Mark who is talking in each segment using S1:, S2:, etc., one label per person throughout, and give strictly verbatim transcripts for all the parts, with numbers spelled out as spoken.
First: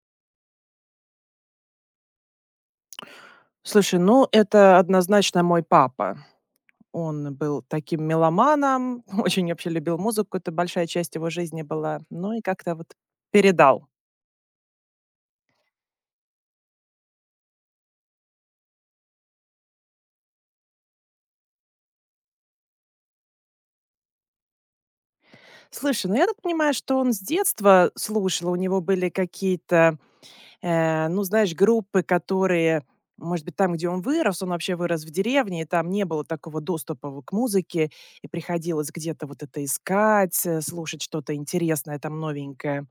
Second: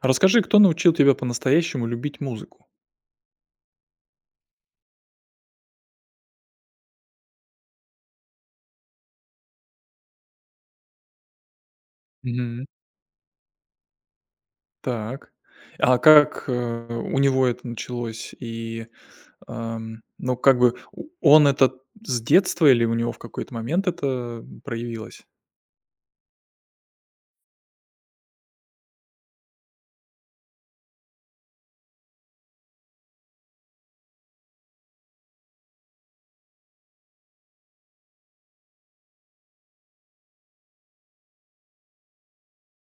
S1: Расскажи, кто научил тебя по-настоящему любить музыку?
S2: Слушай, ну, это однозначно мой папа. Он был таким меломаном, очень вообще любил музыку, это большая часть его жизни была. Ну и
S1: Мгм.
S2: как-то вот передал.
S1: Так. А как, э, у него это началось? И, ам, ну, как бы у он это с детства или у него в какой-то момент это проявилось?
S2: Слушай, ну я так понимаю, что он с детства слушал, у него были какие-то, э, ну, знаешь, группы, которые, может быть, там, где он вырос, он вообще вырос в деревне, и там не было такого доступа в- к музыке, и приходилось где-то вот это искать, э, слушать что-то интересное там новенькое.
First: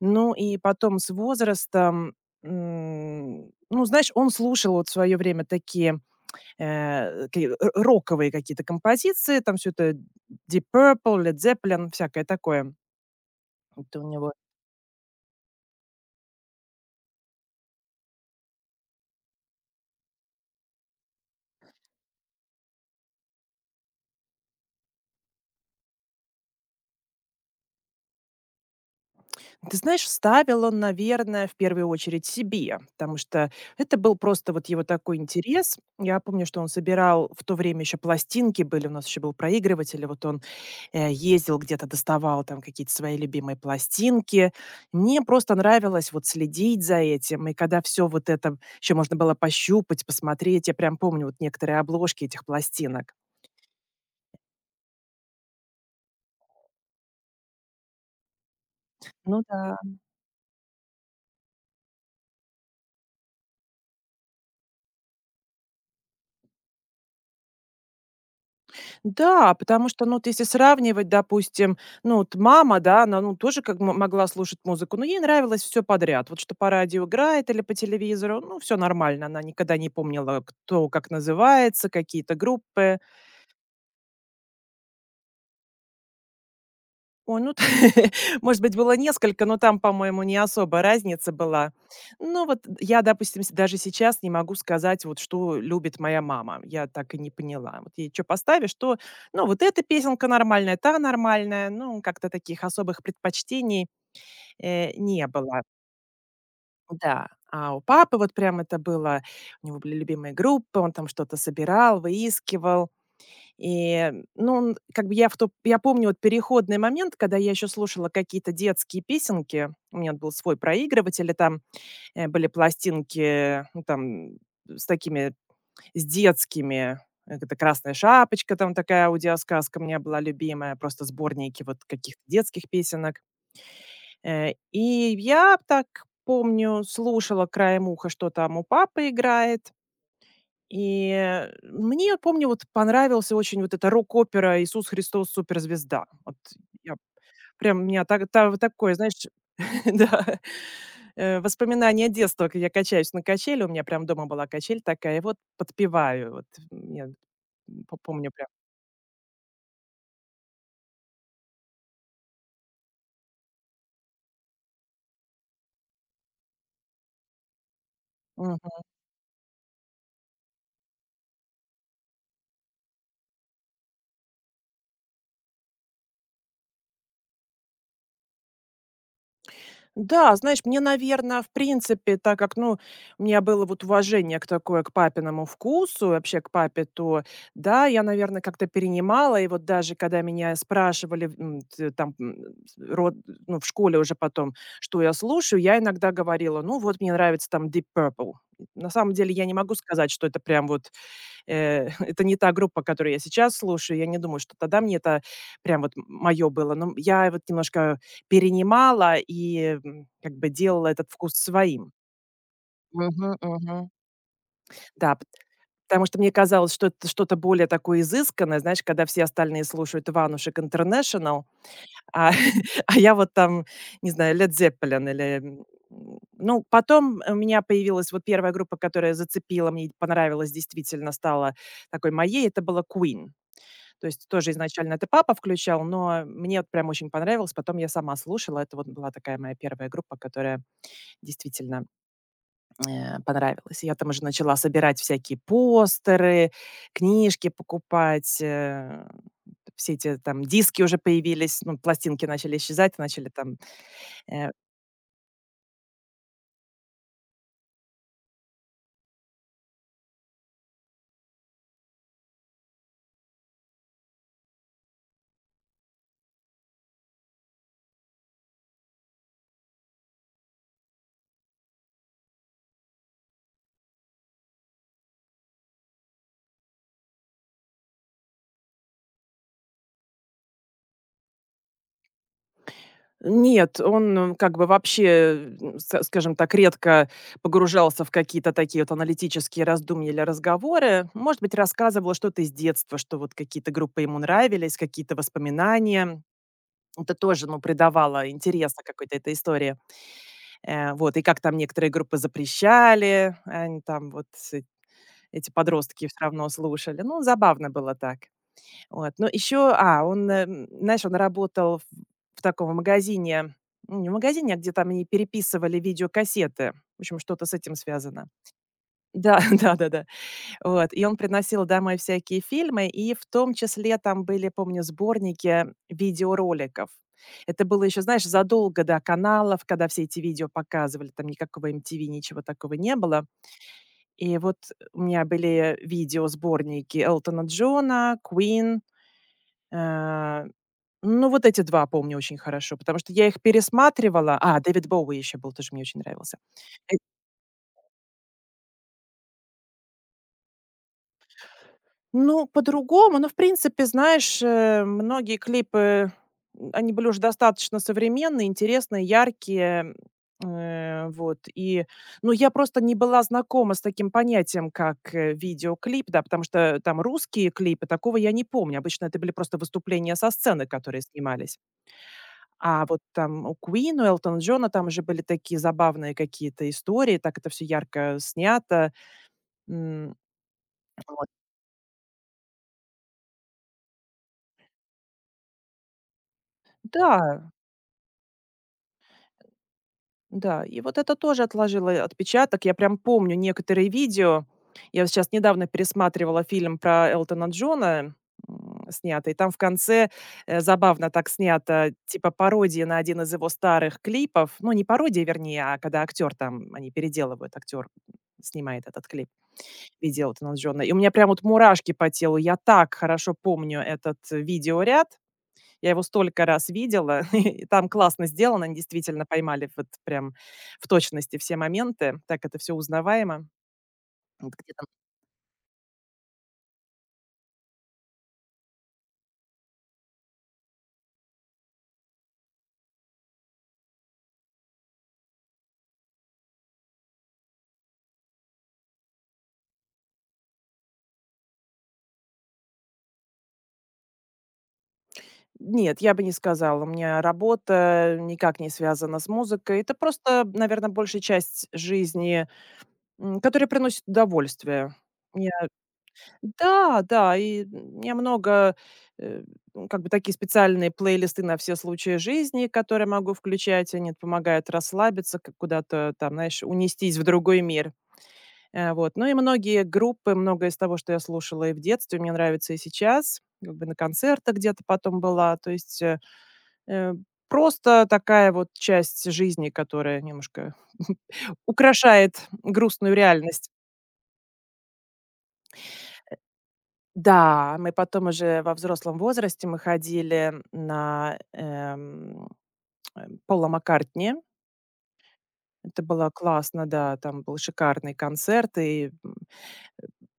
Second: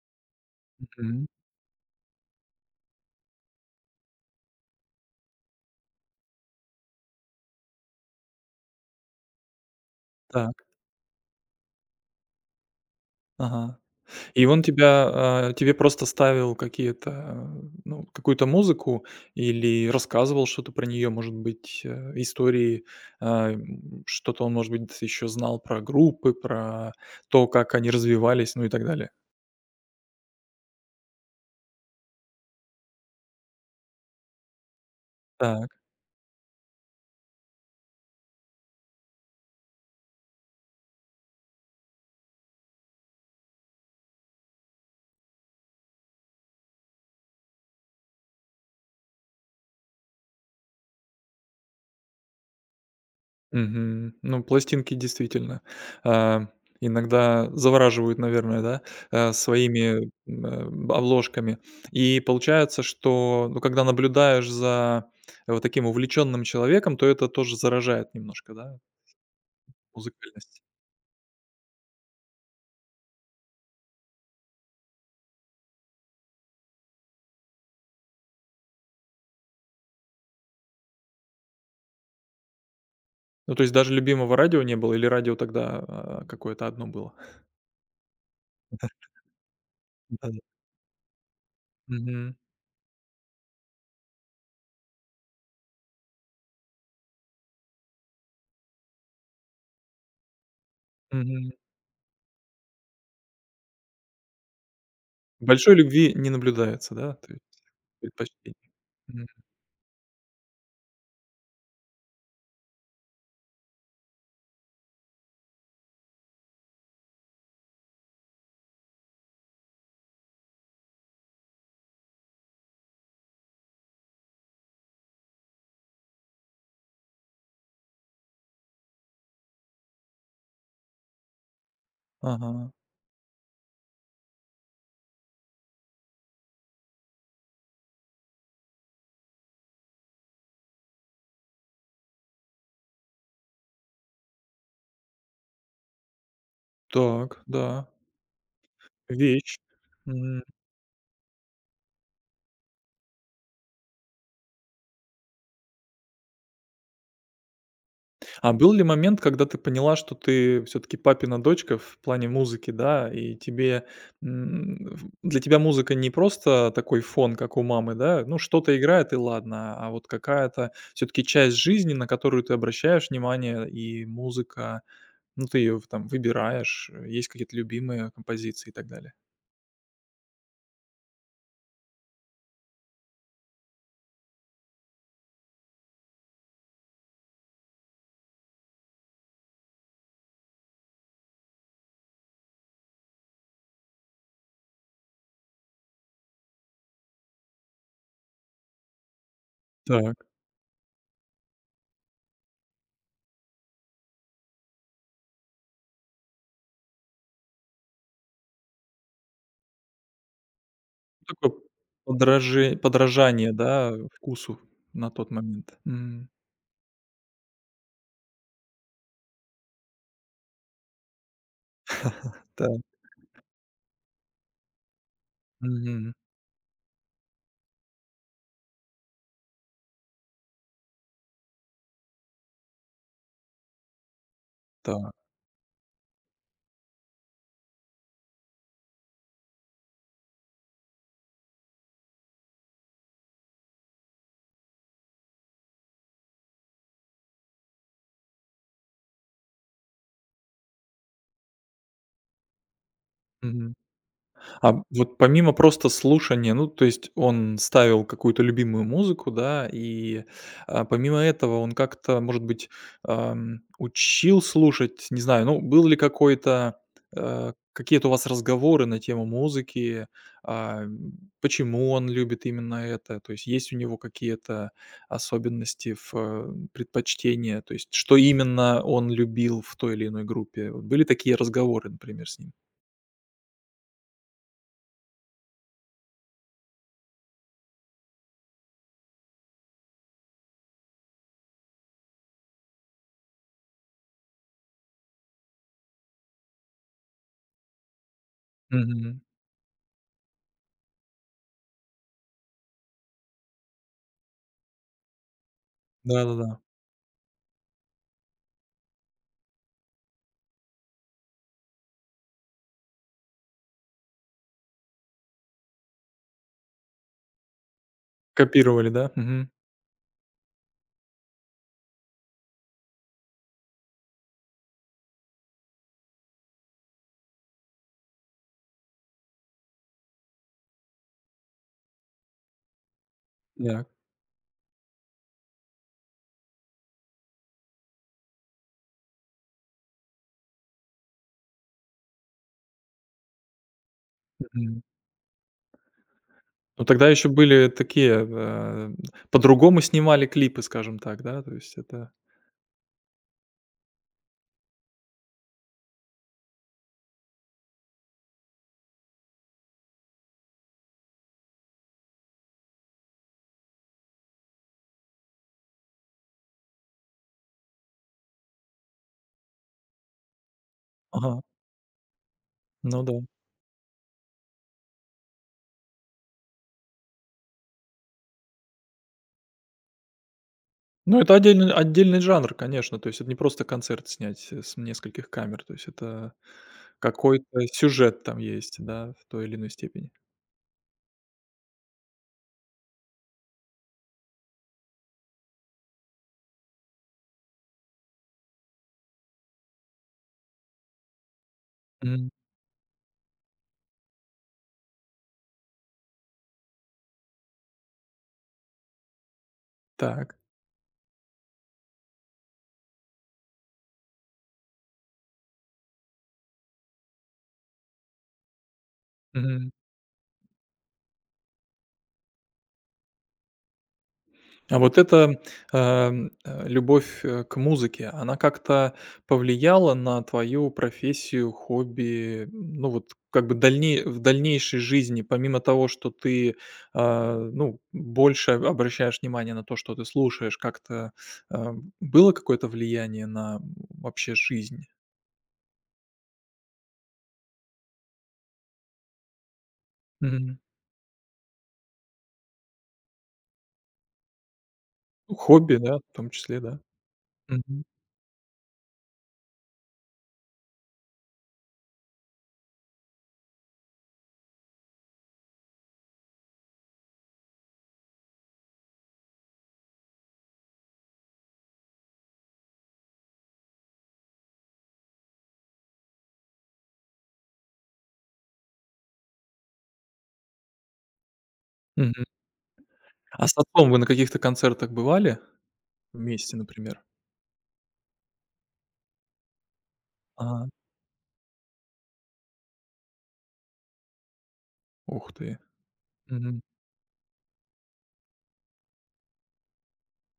S2: Ну и потом с
S1: Мгм.
S2: возрастом, м, ну, знаешь, он слушал вот в свое время такие, э, ки р роковые какие-то композиции, там все это Deep
S1: Так.
S2: Purple, Led Zeppelin, всякое такое.
S1: Ага.
S2: Это у него.
S1: И он тебя, а, тебе просто ставил какие-то, а, ну, какую-то музыку или рассказывал что-то про нее, может быть, э, истории, а, м, что-то он, может быть, еще знал про группы, про то, как они развивались, ну и так далее.
S2: Ты знаешь, ставил он, наверное, в первую очередь себе, потому что это был просто вот его такой интерес. Я помню, что он собирал в то время еще пластинки были, у нас еще был проигрыватель, и вот он э, ездил где-то, доставал там какие-то свои любимые пластинки. Мне просто нравилось вот следить за этим. И когда все вот это еще можно было пощупать, посмотреть, я прям помню вот некоторые обложки этих пластинок.
S1: Мгм. Ну, пластинки действительно, а, иногда завораживают, наверное, да, а,
S2: Ну да.
S1: своими, м, э, обложками. И получается, что, ну, когда наблюдаешь за вот таким увлеченным человеком, то это тоже заражает немножко, да,
S2: Да, потому что, ну, вот если
S1: музыкальность.
S2: сравнивать, допустим, ну, вот мама, да, она, ну, тоже как мо могла слушать музыку, но ей нравилось все подряд. Вот что по радио играет или по телевизору, ну, все нормально. Она никогда не помнила, кто как называется, какие-то группы.
S1: Ну, то есть даже любимого радио не было или радио тогда, а, какое-то одно было?
S2: Ой, ну, может быть, было несколько, но там, по-моему,
S1: Да.
S2: не особо разница была.
S1: Мгм.
S2: Ну, вот я, допустим, с- даже сейчас не могу сказать, вот что любит моя мама. Я так и не поняла. Вот ей что поставишь, то, ну, вот эта песенка нормальная, та
S1: Мгм.
S2: нормальная. Ну, как-то таких особых предпочтений э, не было.
S1: Большой любви не наблюдается, да,
S2: Да.
S1: то есть
S2: А у папы вот
S1: предпочтений.
S2: прям это было,
S1: Мгм.
S2: у него были любимые группы, он там что-то собирал, выискивал. И, ну, н как бы я в то я помню вот переходный момент, когда я еще слушала какие-то детские песенки. У меня был свой проигрыватель, и там, э, были пластинки, ну, там, э, с такими, с детскими. Э, это "Красная шапочка", там такая аудиосказка у меня была любимая, просто сборники вот каких-то детских
S1: Ага.
S2: песенок. Э, и я так помню, слушала краем уха, что там у папы играет. И, э, мне, помню, вот понравился очень вот эта рок-опера "Иисус Христос- суперзвезда". Вот я
S1: Так,
S2: прям, у
S1: да.
S2: меня так та вот такое, знаешь,
S1: Вещь.
S2: да, э, воспоминание детства, как я качаюсь на качели. У меня прям дома была качель такая, и вот подпеваю. Вот, я п помню прям.
S1: А был ли момент, когда ты поняла, что ты все таки папина дочка в плане музыки, да, и тебе, м, в для тебя музыка не просто такой фон, как у мамы, да? Ну, что-то играет и ладно, а вот какая-то все таки часть жизни, на которую ты обращаешь внимание, и музыка, ну, ты ее там выбираешь, э, есть какие-то любимые композиции и так далее.
S2: Да, знаешь, мне, наверное, в принципе, так как, ну, у меня было вот уважение к такое, к папиному вкусу, вообще к папе, то да, я, наверное, как-то перенимала. И вот даже когда меня спрашивали, м, т там, м, с род ну, в школе уже потом, что я слушаю, я иногда говорила: "Ну, вот мне нравится там Deep Purple". На самом деле я не могу сказать,
S1: Так.
S2: что это прям вот Э, это не та группа, которую я сейчас слушаю. Я не думаю, что тогда мне это прям вот м моё было. Но я вот немножко перенимала и, м, как бы делала этот вкус
S1: Такое
S2: своим.
S1: подраже
S2: Мгм,
S1: подражание,
S2: мгм.
S1: да, вкусу на
S2: Да, пт
S1: тот момент.
S2: потому что
S1: М,
S2: мне казалось, что это что-то более такое изысканное, знаешь, когда все остальные слушают Иванушек Интернешнл, а
S1: так,
S2: а я вот там, не знаю, Led Zeppelin или, м,
S1: мгм,
S2: ну, потом у меня появилась вот первая группа, которая зацепила, мне понравилась, действительно стала такой моей. Это была Queen. То есть тоже изначально это
S1: так.
S2: папа включал, но мне вот прям очень понравилось. Потом я сама слушала. Это вот была такая моя первая группа, которая действительно э, понравилась. Я там уже начала собирать всякие постеры, книжки покупать, э, все эти там диски уже появились, ну, пластинки начали исчезать, начали там э,
S1: А вот помимо просто слушания, ну, то есть он ставил какую-то любимую музыку, да, и, а, помимо этого он как-то, может быть, ам, учил слушать, не знаю, ну, был ли какой-то, э, какие-то у вас разговоры на тему музыки, а, м, почему он любит именно это, то есть есть у него какие-то особенности в, э, предпочтения, то есть что именно он любил в той или иной группе? Вот были такие разговоры, например, с ним?
S2: Нет, он, э, как бы вообще, м, ска скажем так, редко погружался в какие-то такие вот аналитические раздумья или разговоры. Может быть, рассказывал что-то из детства, что вот какие-то группы ему нравились, какие-то воспоминания. Это тоже, ну, придавало интереса какой-то этой истории. Э, вот, и как там некоторые группы запрещали, они там вот, э, эти подростки все равно
S1: Да-да-да.
S2: слушали. Ну, забавно было так. Вот, но еще, а, он, эм, знаешь, он работал в в таком магазине, ну, не в магазине, а где там они переписывали видеокассеты. В общем, что-то с этим связано.
S1: Копировали, да?
S2: Да,
S1: Мгм.
S2: да-да-да. Вот, и он приносил домой всякие фильмы, и в том числе там были, помню, сборники видеороликов. Это было еще, знаешь, задолго до каналов, когда все эти видео показывали, там никакого M T V, ничего такого не было.
S1: Так.
S2: И вот у меня были видеосборники Элтона Джона, Queen, э, ну, вот эти два помню очень хорошо, потому что я их пересматривала. А,
S1: Мгм.
S2: Дэвид Боуи еще был, тоже мне очень нравился.
S1: Ну,
S2: Э,
S1: тогда еще были такие, э, по-другому снимали клипы, скажем так, да? То есть это.
S2: ну, по-другому, ну, в принципе, знаешь, э, многие клипы, м, они были уже достаточно современные, интересные, яркие. Э, вот и, ну, я просто не была знакома с таким понятием, как, э, видеоклип, да, потому что там русские клипы, такого я не помню. Обычно это были просто выступления со сцены, которые
S1: Ага,
S2: снимались. А вот
S1: ну да.
S2: там у Queen, у Элтона Джона там уже были такие забавные какие-то истории, так это все ярко снято. М,
S1: Ну,
S2: Вот.
S1: это отдельный отдельный жанр, конечно. То есть это не просто концерт снять, э, с нескольких камер. То есть это
S2: Да,
S1: какой-то сюжет там есть, да, в той или иной степени.
S2: да, и вот это тоже отложило отпечаток. Я прям помню некоторые видео. Я вот сейчас недавно пересматривала фильм про Элтона Джона, м, снятый. Там в конце, э, забавно так снято,
S1: Мгм.
S2: типа пародия на один из его старых клипов. Ну, не пародия, вернее, а когда актер там, они переделывают, актер снимает этот клип. Видела
S1: Так.
S2: вот она с Джона. И у меня прям вот мурашки по телу. Я так хорошо помню этот видеоряд. Я его столько раз видела. И там классно сделано. Они действительно поймали
S1: Мгм.
S2: вот прям в точности все моменты. Так это все узнаваемо. Вот где
S1: А
S2: там
S1: вот эта, эм, э, любовь, э, к музыке, она как-то повлияла на твою профессию, хобби, ну вот как бы дальне в дальнейшей жизни, помимо того, что ты, а, ну, больше обращаешь внимание на то, что ты слушаешь, как-то, а, было какое-то влияние на вообще жизнь?
S2: Нет, я бы не сказала. У меня работа никак не связана с музыкой. Это просто,
S1: Мгм.
S2: наверное, большая часть жизни, м, которая приносит удовольствие.
S1: Ну, хобби, да, в том числе, да.
S2: Да, да, и
S1: Мгм.
S2: м, я много, э, ну, как бы такие специальные плейлисты на все случаи жизни, которые могу включать, они помогают расслабиться, как куда-то там, знаешь, унестись в другой мир. Э, вот. Ну и многие группы, многое из того, что я слушала и в детстве, мне нравится и сейчас, как бы на концертах где-то потом была, то есть э, э, просто такая вот часть жизни, которая немножко
S1: Мгм.
S2: украшает грустную
S1: А с
S2: реальность.
S1: отцом вы на каких-то концертах бывали вместе, например?
S2: Да, мы потом уже во взрослом возрасте мы ходили
S1: Ага.
S2: на, эм, э, Пола Маккартни.
S1: Ух ты.
S2: Это было классно, да, там был шикарный концерт, и, м,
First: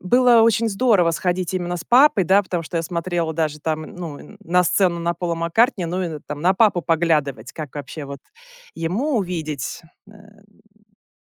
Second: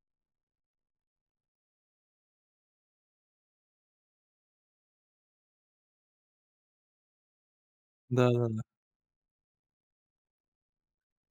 S2: было очень здорово сходить именно с папой, да, потому что я смотрела даже там, ну, н на сцену на Пола Маккартни, ну, и там на папу поглядывать, как вообще вот
S1: Да, да.
S2: ему увидеть. Э,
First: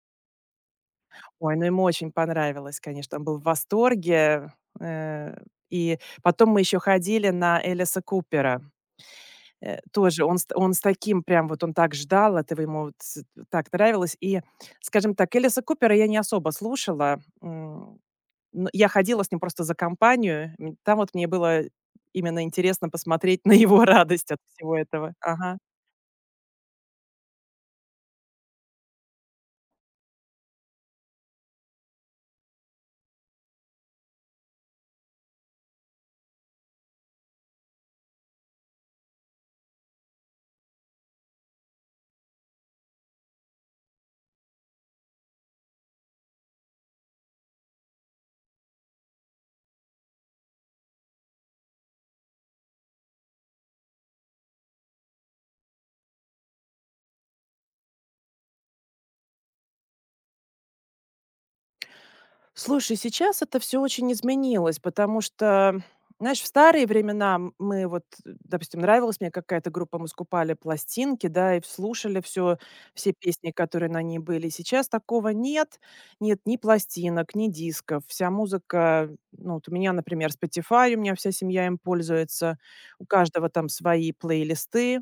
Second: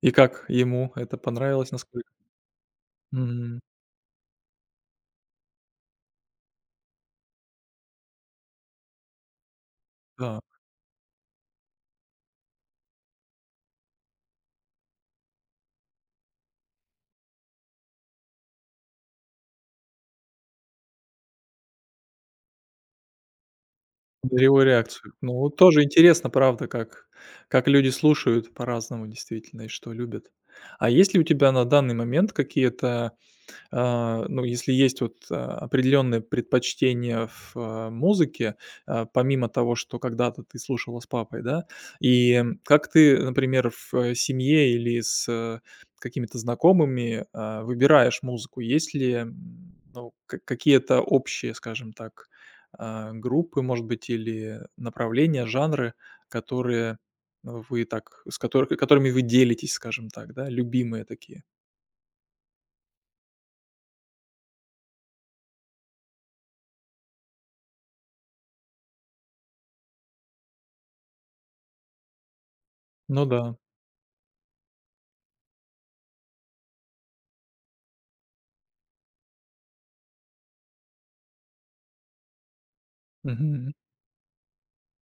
S1: И как ему это
S2: ой, ну,
S1: понравилось?
S2: ему
S1: Насколько?
S2: очень понравилось, конечно, он был в
S1: Мгм.
S2: восторге. Э, и потом мы еще ходили на Элиса Купера. Э, тоже он
S1: Да,
S2: с он с таким прям вот он так ждал этого, ему вот с так нравилось. И, скажем так, Элиса Купера я не особо слушала, м, но я ходила с ним просто за компанию. М, там вот мне было именно интересно посмотреть на его радость
S1: на
S2: от
S1: его
S2: всего
S1: реакцию.
S2: этого.
S1: Ну, вот
S2: Ага.
S1: тоже интересно, правда, как как люди слушают по-разному действительно и что любят. А есть ли у тебя на данный момент какие-то. А, ну, если есть вот, а, определенные предпочтения в, а, музыке, а, помимо того, что когда-то ты слушала с папой, да, и, м, как ты, например, в, э, семье или с, э, какими-то знакомыми, а, выбираешь музыку? Есть ли, м, ну, ка какие-то общие, скажем так, а, группы, может быть, или направления, жанры, которые вы так с котор которыми вы делитесь, скажем так, да, любимые такие?
S2: Слушай, сейчас это все очень изменилось, потому что, знаешь, в старые времена м мы вот, э, допустим, нравилась мне какая-то группа, мы скупали пластинки, да, и слушали все все
S1: Ну
S2: песни,
S1: да.
S2: которые на ней были. Сейчас такого нет. Нет ни пластинок, ни дисков. Вся музыка, ну, вот у меня, например, Spotify, у меня вся семья им пользуется. У каждого там
S1: Мгм.
S2: свои плейлисты.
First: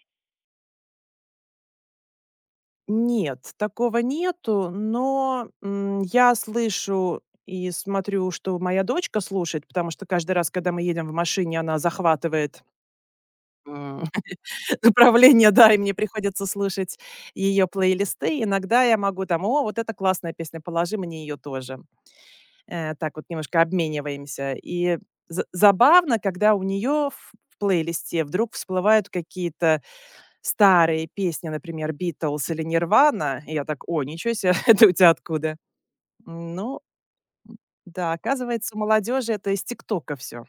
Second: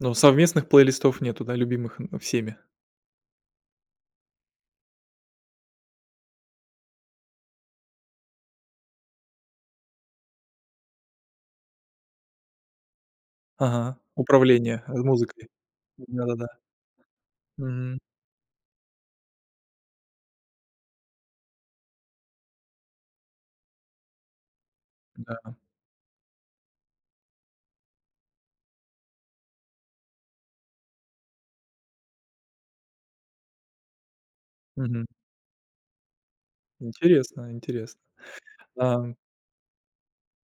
S1: Но совместных плейлистов нету, да, любимых, м, всеми?
S2: Нет, такого нету, но, м, я слышу и смотрю, что моя дочка слушает, потому что каждый раз, когда мы едем в машине, она захватывает,
S1: Ага.
S2: м,
S1: Управление, э, музыкой.
S2: направление, да, и мне
S1: Да-да-да.
S2: приходится слушать ее
S1: Мгм.
S2: плейлисты. Иногда я могу там: "О, вот это классная песня, положи мне ее тоже". Э, так вот немножко обмениваемся. И за
S1: Да.
S2: забавно, когда у нее в в плейлисте вдруг всплывают какие-то старые песни, например, Beatles или "Нирвана", и я так: "О, ничего себе, это у
S1: Мгм.
S2: тебя откуда?" Ну
S1: Интересно, интересно.
S2: да, оказывается, у
S1: А.
S2: молодежи это из "Тиктока" все.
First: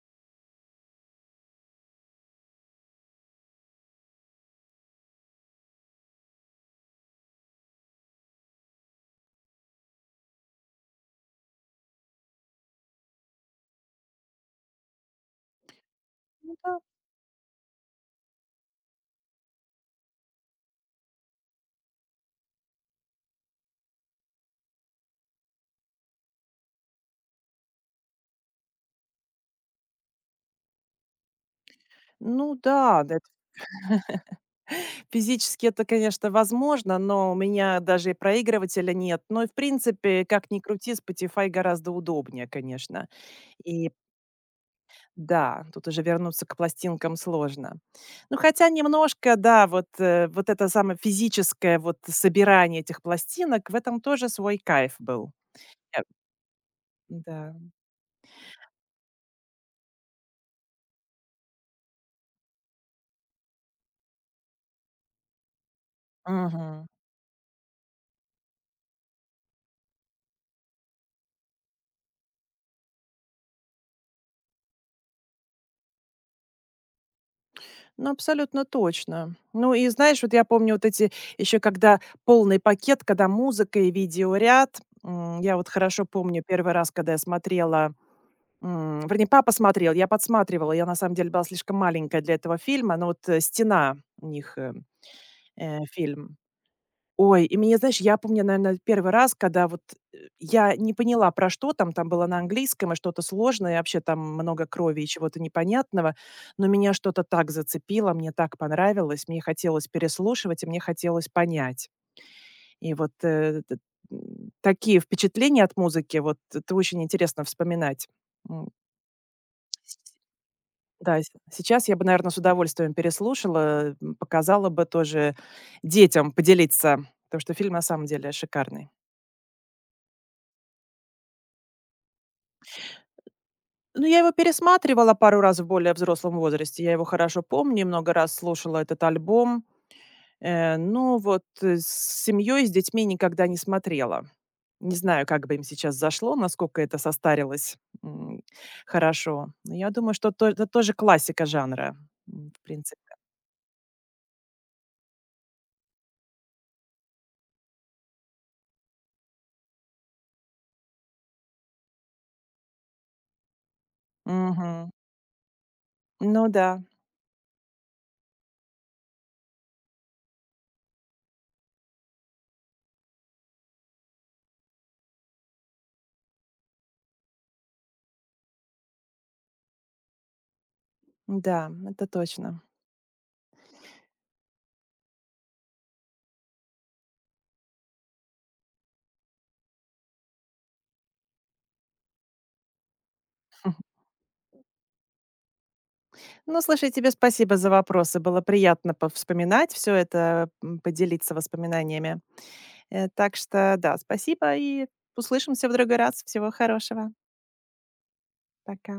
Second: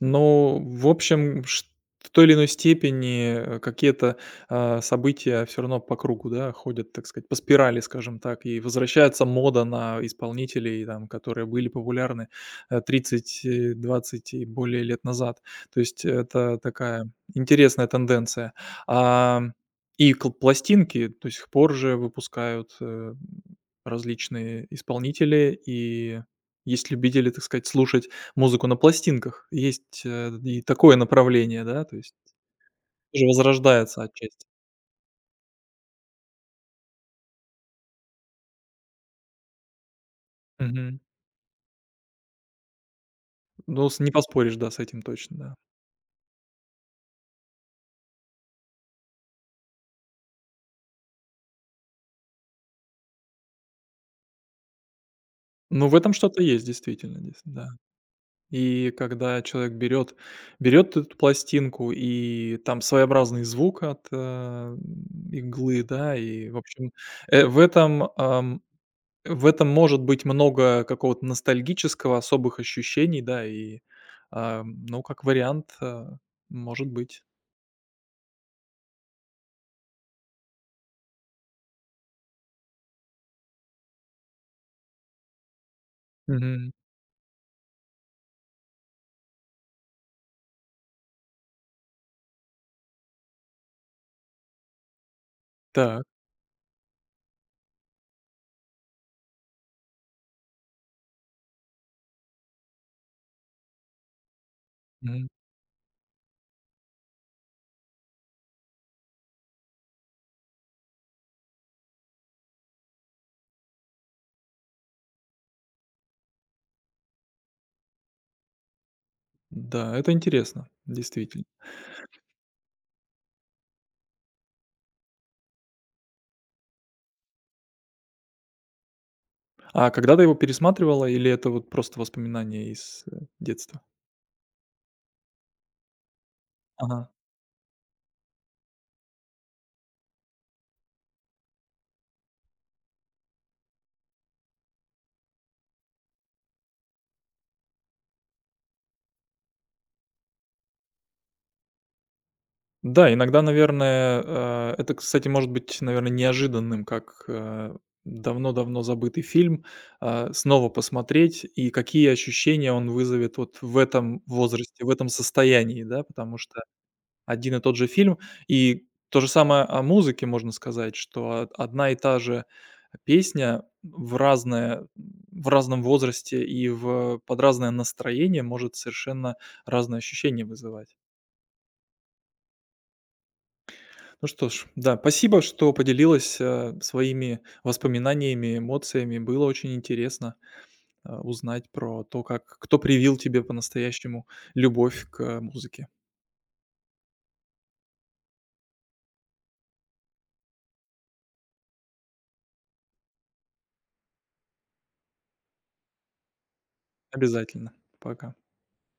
S1: Но, в общем, шт в той или иной степени, э, какие-то, а, события все равно по кругу, да, ходят, так сказать, по спирали, скажем так, и возвращается мода на исполнителей, там, которые были популярны, э, тридцать, э, двадцать и более лет назад. То есть
S2: Ну
S1: это
S2: да.
S1: такая интересная тенденция. Ам, и кл пластинки до сих пор же выпускают, э, различные исполнители, и есть любители, так сказать, слушать музыку на пластинках. Есть, э, и такое направление, да, то есть
S2: Ну да, да,
S1: тоже
S2: это
S1: возрождается отчасти.
S2: физически это, конечно, возможно, но у меня даже и проигрывателя нет. Но и, в принципе, как ни крути,
S1: Мгм.
S2: Spotify гораздо удобнее, конечно.
S1: Ну,
S2: И
S1: с не поспоришь, да, с этим точно, да.
S2: Да, тут уже вернуться к пластинкам сложно. Ну, хотя немножко, да, вот, э, вот это самое физическое вот собирание этих пластинок, в этом тоже свой кайф был.
S1: Но в
S2: Э,
S1: этом что-то есть действительно, дес
S2: да.
S1: да. И когда человек берет берет эту пластинку, и там своеобразный звук от, э, иглы, да, и, в
S2: Мгм.
S1: общем, э, в этом, ам, в этом может быть много какого-то ностальгического, особых ощущений, да, и, ам, ну, как вариант, э, может быть.
S2: Ну, абсолютно точно. Ну, и знаешь, вот я помню вот эти еще когда полный пакет, когда музыка и видеоряд. М, я вот хорошо помню
S1: Мгм.
S2: первый раз, когда я смотрела, м, вернее, папа смотрел, я подсматривала. Я на самом деле была слишком маленькая для этого фильма, но вот, э, "Стена" у них, э, э,
S1: Так,
S2: фильм. Ой, и меня, знаешь, я помню, наверное, первый раз, когда вот, э, я не поняла, про что там, там было на английском и что-то сложное, и вообще там много крови и
S1: мгм.
S2: чего-то непонятного, но меня что-то так зацепило, мне так понравилось, мне хотелось переслушивать и мне хотелось понять. И вот, э, т м, такие впечатления от музыки, вот это очень интересно вспоминать. М,
S1: Да, это
S2: с
S1: интересно,
S2: да, с
S1: действительно.
S2: сейчас я бы, наверное, с удовольствием переслушала, м, показала бы тоже детям, поделиться, потому что фильм на самом деле шикарный.
S1: А когда ты его пересматривала или это вот просто воспоминания из, э, детства?
S2: Ну, я его пересматривала пару раз в более взрослом возрасте. Я его
S1: Ага.
S2: хорошо помню, много раз слушала этот альбом. Э, но вот, э, с семьей, с детьми никогда не смотрела. Не знаю, как бы им сейчас зашло, насколько это состарилось, м, хорошо. Но я думаю, что то это тоже классика жанра, м, в принципе.
S1: Да, иногда, наверное, э, это, кстати, может быть, наверное, неожиданным, как, э, давно-давно забытый фильм, а, снова посмотреть, и какие ощущения он вызовет вот в этом возрасте, в
S2: Мгм.
S1: этом состоянии, да, потому
S2: Ну
S1: что
S2: да,
S1: один и тот же фильм. И то же самое о музыке можно сказать, что од одна и та же песня в разное в разном возрасте и в под разное настроение может совершенно разные ощущения вызывать.
S2: да, это точно.
S1: Ну что ж, да, спасибо, что поделилась, э, своими воспоминаниями, эмоциями. Было очень интересно, э, узнать про то, как кто привил тебе по-настоящему любовь к музыке.
S2: Ну, слушай, тебе спасибо за вопросы. Было приятно повспоминать все это, м, поделиться воспоминаниями. Э, так что да, спасибо и услышимся в другой раз. Всего хорошего.
S1: Обязательно. Пока.
S2: Пока.